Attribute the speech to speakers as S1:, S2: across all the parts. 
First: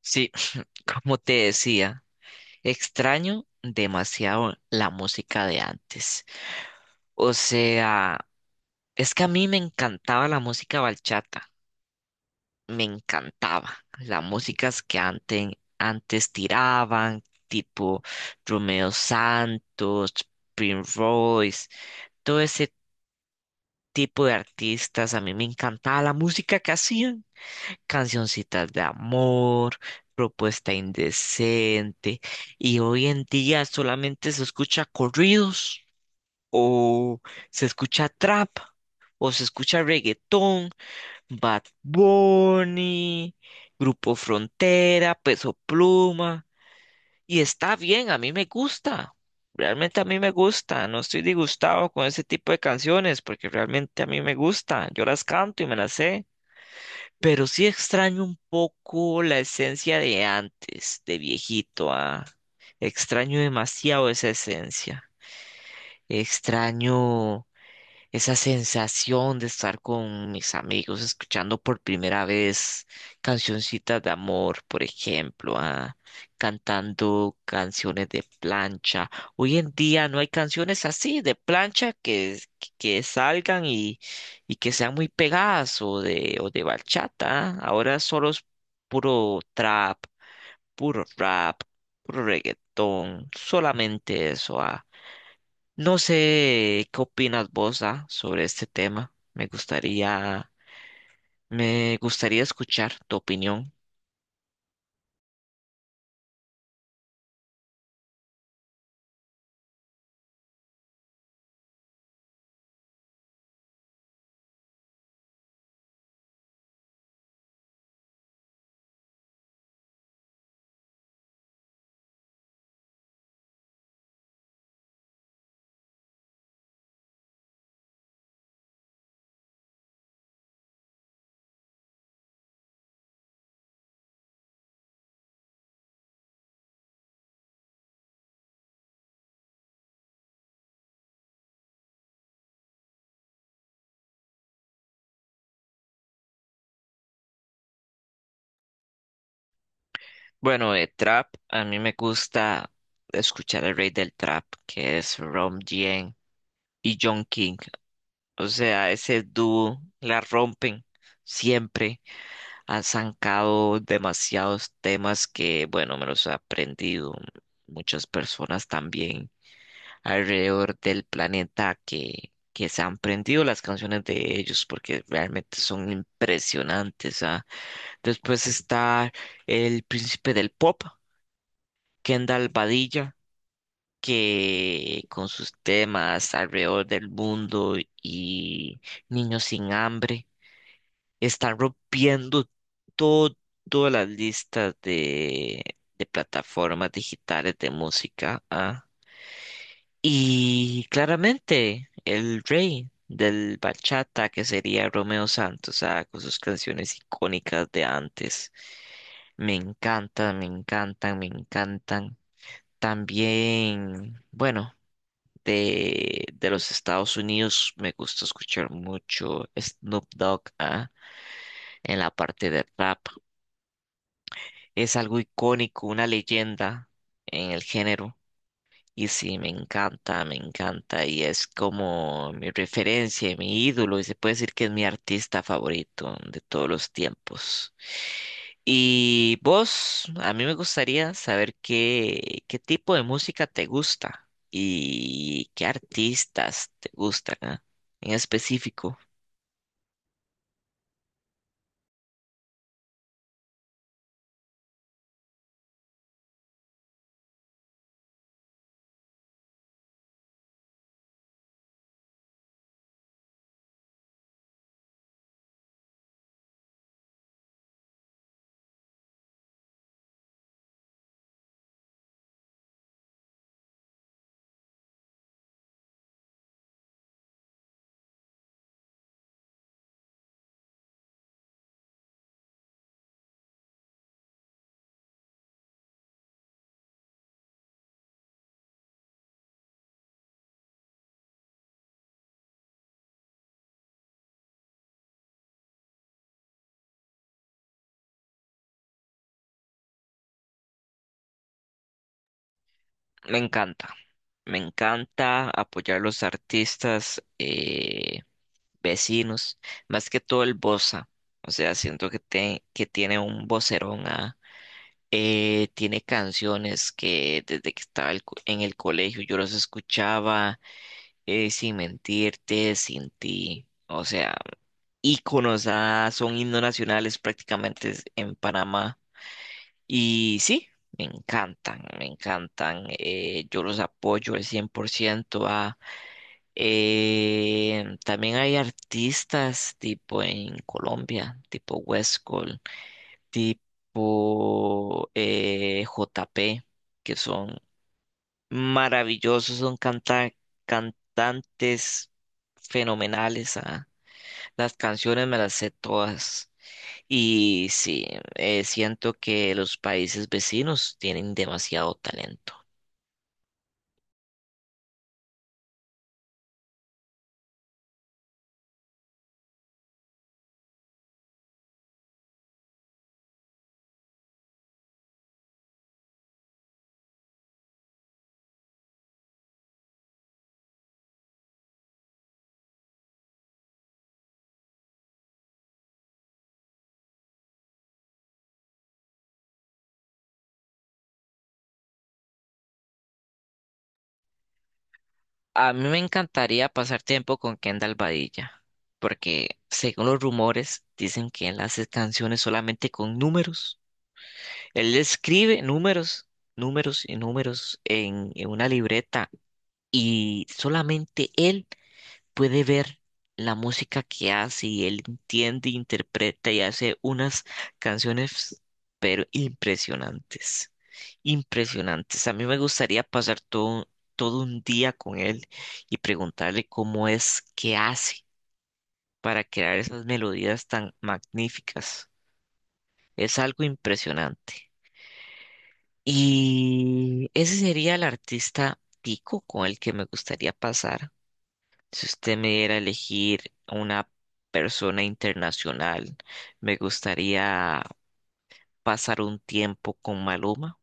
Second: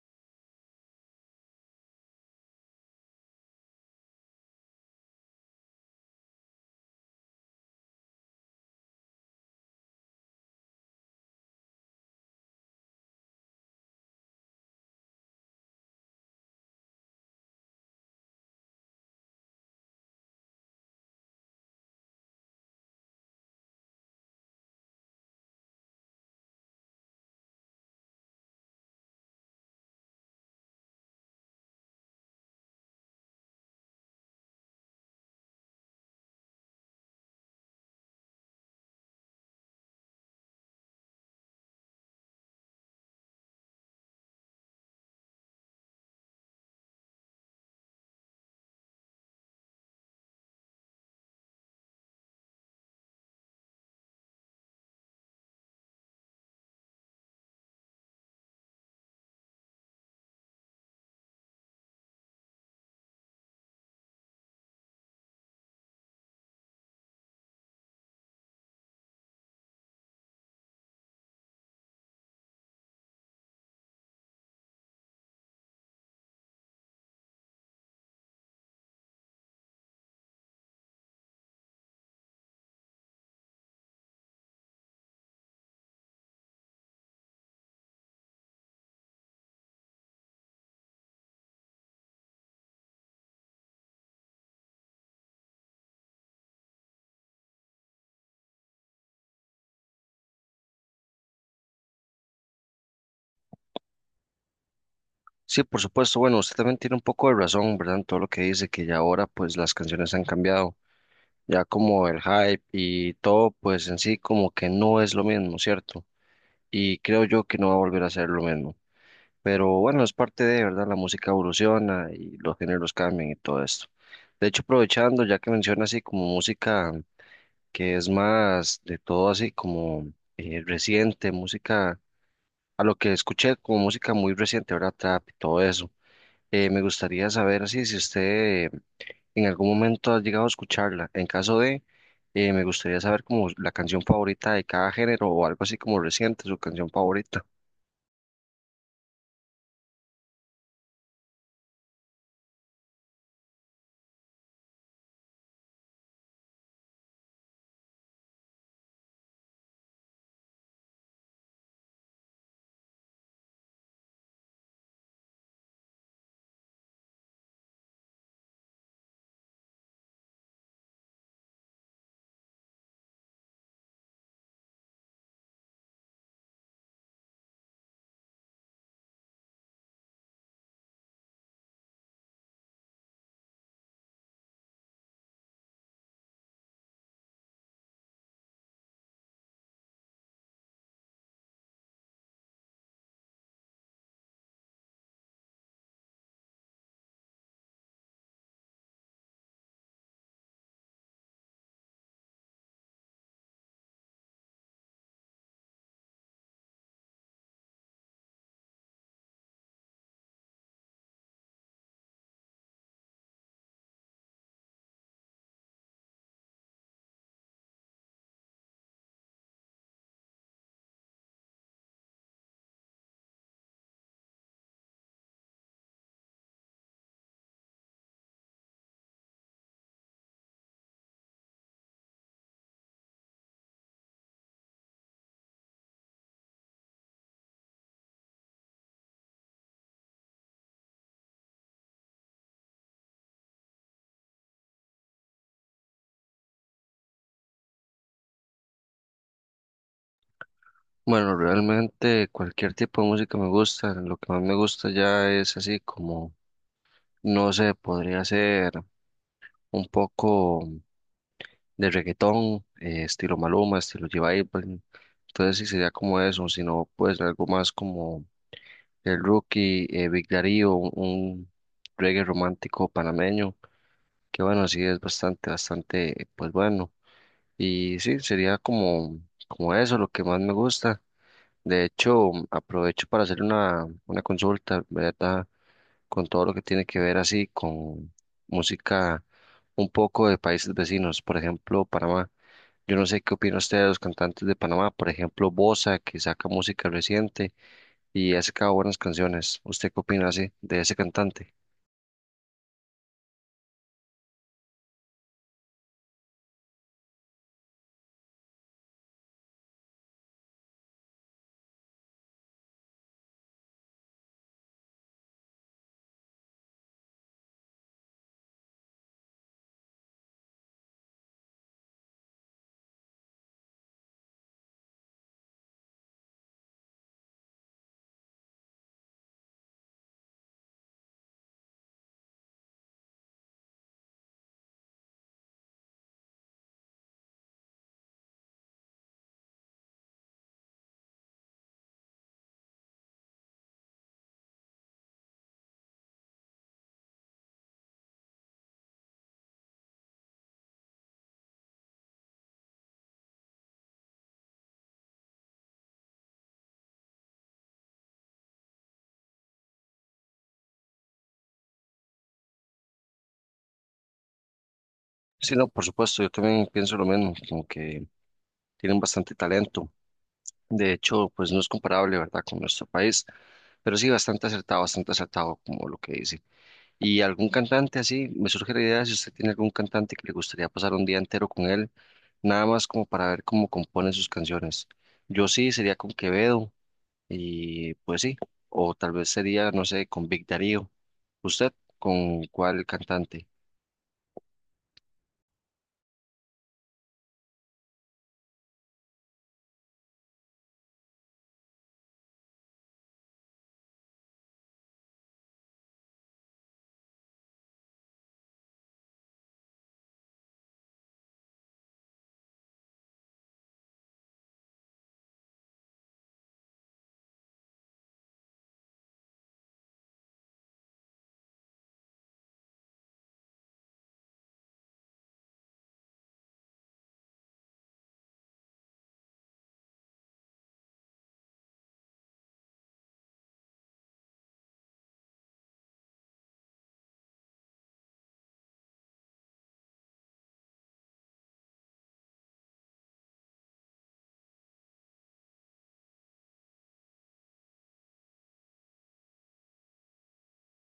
S1: Sí, como te decía, extraño demasiado la música de antes. O sea, es que a mí me encantaba la música bachata, me encantaba. Las músicas que antes tiraban, tipo Romeo Santos, Prince Royce, todo ese tipo de artistas, a mí me encantaba la música que hacían. Cancioncitas de amor, propuesta indecente, y hoy en día solamente se escucha corridos, o se escucha trap, o se escucha reggaetón, Bad Bunny, Grupo Frontera, Peso Pluma, y está bien, a mí me gusta. Realmente a mí me gusta, no estoy disgustado con ese tipo de canciones porque realmente a mí me gusta, yo las canto y me las sé. Pero sí extraño un poco la esencia de antes, de viejito, Extraño demasiado esa esencia. Extraño esa sensación de estar con mis amigos escuchando por primera vez cancioncitas de amor, por ejemplo, cantando canciones de plancha. Hoy en día no hay canciones así de plancha que salgan y que sean muy pegadas o de bachata. Ah. Ahora solo es puro trap, puro rap, puro reggaetón, solamente eso. Ah. No sé qué opinas vos, sobre este tema. Me gustaría escuchar tu opinión.
S2: Sí, por supuesto. Bueno, usted también tiene un poco de razón, ¿verdad? En todo lo que dice, que ya ahora pues las canciones han cambiado, ya como el hype y todo pues en sí como que no es lo mismo, ¿cierto? Y creo yo que no va a volver a ser lo mismo. Pero bueno, es parte de, ¿verdad? La música evoluciona y los géneros cambian y todo esto. De hecho, aprovechando, ya que menciona así como música que es más de todo así como reciente, música, a lo que escuché como música muy reciente, ¿verdad? Trap y todo eso. Me gustaría saber así, si usted en algún momento ha llegado a escucharla. En caso de, me gustaría saber como la canción favorita de cada género o algo así como reciente, su canción favorita.
S1: Bueno, de trap, a mí me gusta escuchar el rey del trap, que es Rom Dien y John King. O sea, ese dúo la rompen siempre. Han sacado demasiados temas que, bueno, me los he aprendido. Muchas personas también alrededor del planeta que se han aprendido las canciones de ellos porque realmente son impresionantes, Después está el príncipe del pop, Kendall Badilla, que con sus temas alrededor del mundo y niños sin hambre están rompiendo todo- todas las listas de plataformas digitales de música. ¿Ah? Y claramente el rey del bachata, que sería Romeo Santos, con sus canciones icónicas de antes. Me encantan, me encantan, me encantan. También, bueno, de los Estados Unidos me gusta escuchar mucho Snoop Dogg, en la parte de rap. Es algo icónico, una leyenda en el género. Y sí, me encanta y es como mi referencia, y mi ídolo y se puede decir que es mi artista favorito de todos los tiempos. Y vos, a mí me gustaría saber qué tipo de música te gusta y qué artistas te gustan, en específico.
S2: Bueno, realmente cualquier tipo de música me gusta. Lo que más me gusta ya es así como, no sé, podría ser un poco de reggaetón, estilo Maluma, estilo J Balvin. Entonces sí sería como eso, sino pues algo más como el rookie Big Darío, un reggae romántico panameño, que bueno, sí es bastante, bastante, pues bueno. Y sí, sería como, como eso lo que más me gusta. De hecho, aprovecho para hacer una consulta, ¿verdad? Con todo lo que tiene que ver así con música un poco de países vecinos, por ejemplo, Panamá. Yo no sé qué opina usted de los cantantes de Panamá, por ejemplo, Bosa, que saca música reciente y ha sacado buenas canciones. ¿Usted qué opina así de ese cantante?
S1: Me encanta, me encanta apoyar los artistas, vecinos, más que todo el Bosa. O sea, que tiene un vocerón, tiene canciones que desde que estaba el co- en el colegio yo los escuchaba, sin mentirte, sin ti. O sea, íconos, son himnos nacionales prácticamente en Panamá, y sí. Me encantan, yo los apoyo al 100%, también hay artistas tipo en Colombia, tipo Westcol, tipo J P, que son maravillosos, son cantantes fenomenales. Ah. Las canciones me las sé todas. Y sí, siento que los países vecinos tienen demasiado talento.
S2: Sí, no, por supuesto, yo también pienso lo mismo, como que tienen bastante talento. De hecho, pues no es comparable, ¿verdad?, con nuestro país, pero sí bastante acertado, como lo que dice. Y algún cantante así, me surge la idea, si usted tiene algún cantante que le gustaría pasar un día entero con él, nada más como para ver cómo compone sus canciones. Yo sí sería con Quevedo y pues sí, o tal vez sería, no sé, con Big Darío. ¿Usted con cuál cantante?
S1: A mí me encantaría pasar tiempo con Kendall Badilla, porque según los rumores dicen que él hace canciones solamente con números. Él escribe números, números y números en una libreta y solamente él puede ver la música que hace y él entiende, interpreta y hace unas canciones, pero impresionantes, impresionantes. A mí me gustaría pasar todo un día con él y preguntarle cómo es que hace para crear esas melodías tan magníficas. Es algo impresionante. Y ese sería el artista tico con el que me gustaría pasar. Si usted me diera a elegir una persona internacional, me gustaría pasar un tiempo con Maluma,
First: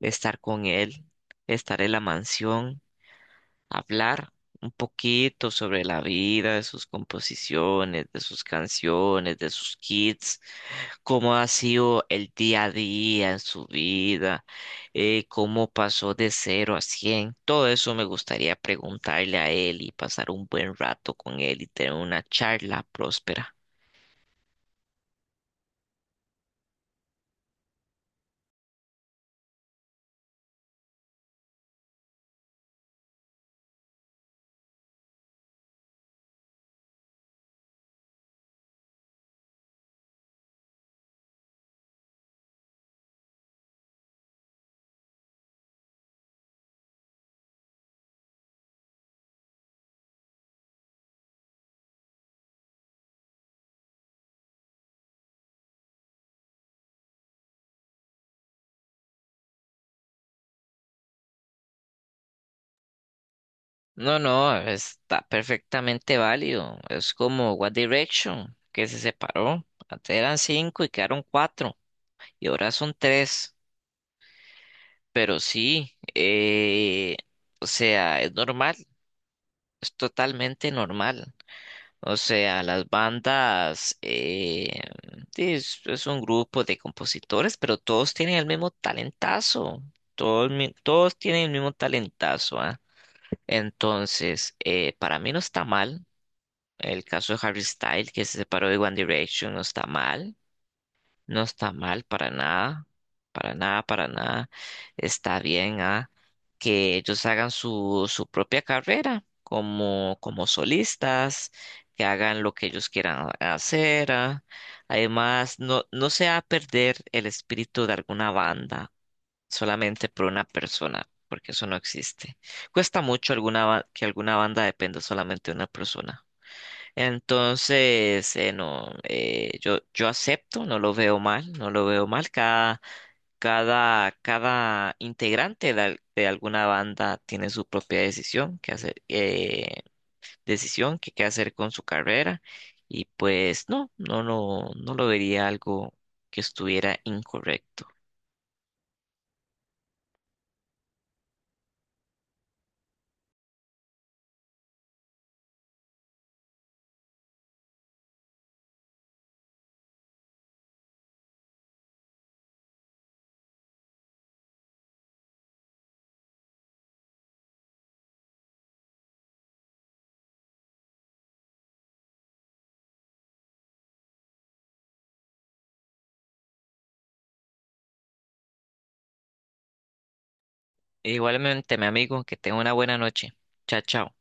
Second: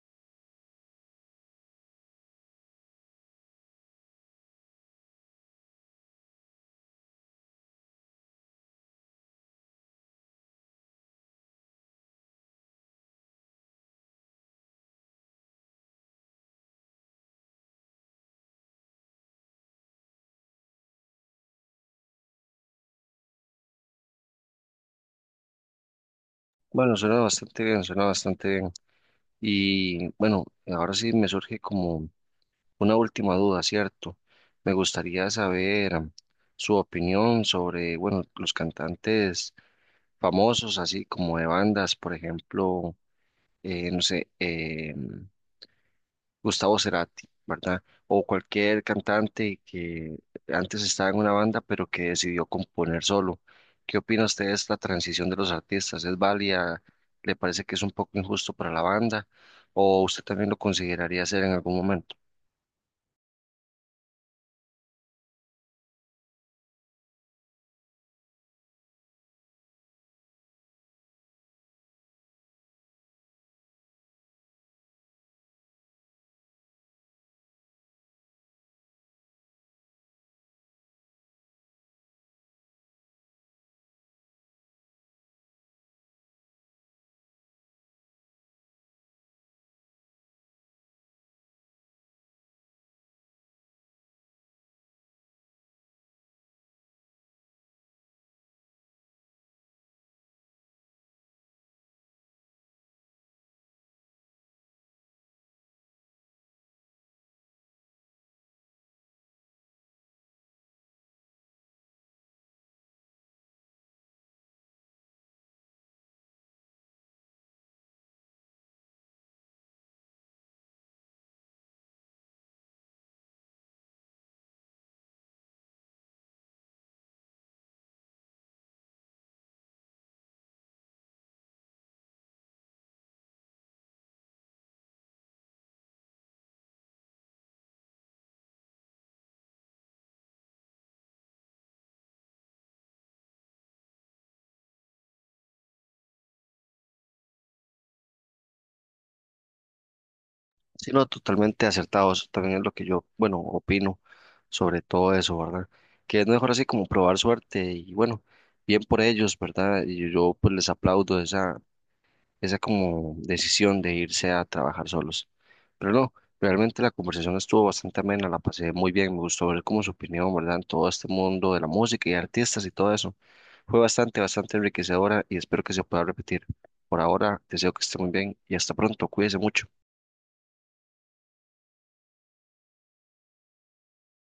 S1: estar con él, estar en la mansión, hablar un poquito sobre la vida, de sus composiciones, de sus canciones, de sus kits, cómo ha sido el día a día en su vida, cómo pasó de cero a cien. Todo eso me gustaría preguntarle a él y pasar un buen rato con él y tener una charla próspera.
S2: Bueno, suena bastante bien, suena bastante bien. Y bueno, ahora sí me surge como una última duda, ¿cierto? Me gustaría saber su opinión sobre, bueno, los cantantes famosos, así como de bandas, por ejemplo, no sé, Gustavo Cerati, ¿verdad? O cualquier cantante que antes estaba en una banda, pero que decidió componer solo. ¿Qué opina usted de esta transición de los artistas? ¿Es válida? ¿Le parece que es un poco injusto para la banda? ¿O usted también lo consideraría hacer en algún momento?
S1: No, no, está perfectamente válido. Es como One Direction, que se separó. Antes eran cinco y quedaron cuatro. Y ahora son tres. Pero sí, o sea, es normal, es totalmente normal. O sea, las bandas sí, es un grupo de compositores, pero todos tienen el mismo talentazo. Todos tienen el mismo talentazo, Entonces, para mí no está mal. El caso de Harry Styles, que se separó de One Direction, no está mal. No está mal para nada, para nada, para nada. Está bien, que ellos hagan su propia carrera como, como solistas, que hagan lo que ellos quieran hacer. Ah. Además, no, no se va a perder el espíritu de alguna banda solamente por una persona, porque eso no existe. Cuesta mucho que alguna banda dependa solamente de una persona. Entonces, no, yo acepto, no lo veo mal, no lo veo mal. Cada integrante de alguna banda tiene su propia decisión que hacer, decisión que qué hacer con su carrera. Y pues no, no lo vería algo que estuviera incorrecto.
S2: Sí, no, totalmente acertado. Eso también es lo que yo, bueno, opino sobre todo eso, ¿verdad? Que es mejor así como probar suerte y bueno, bien por ellos, ¿verdad? Y yo pues les aplaudo esa esa como decisión de irse a trabajar solos. Pero no, realmente la conversación estuvo bastante amena, la pasé muy bien, me gustó ver como su opinión, ¿verdad? En todo este mundo de la música y artistas y todo eso. Fue bastante, bastante enriquecedora y espero que se pueda repetir. Por ahora, deseo que esté muy bien y hasta pronto, cuídese mucho.
S1: Igualmente, mi amigo, que tenga una buena noche. Chao, chao.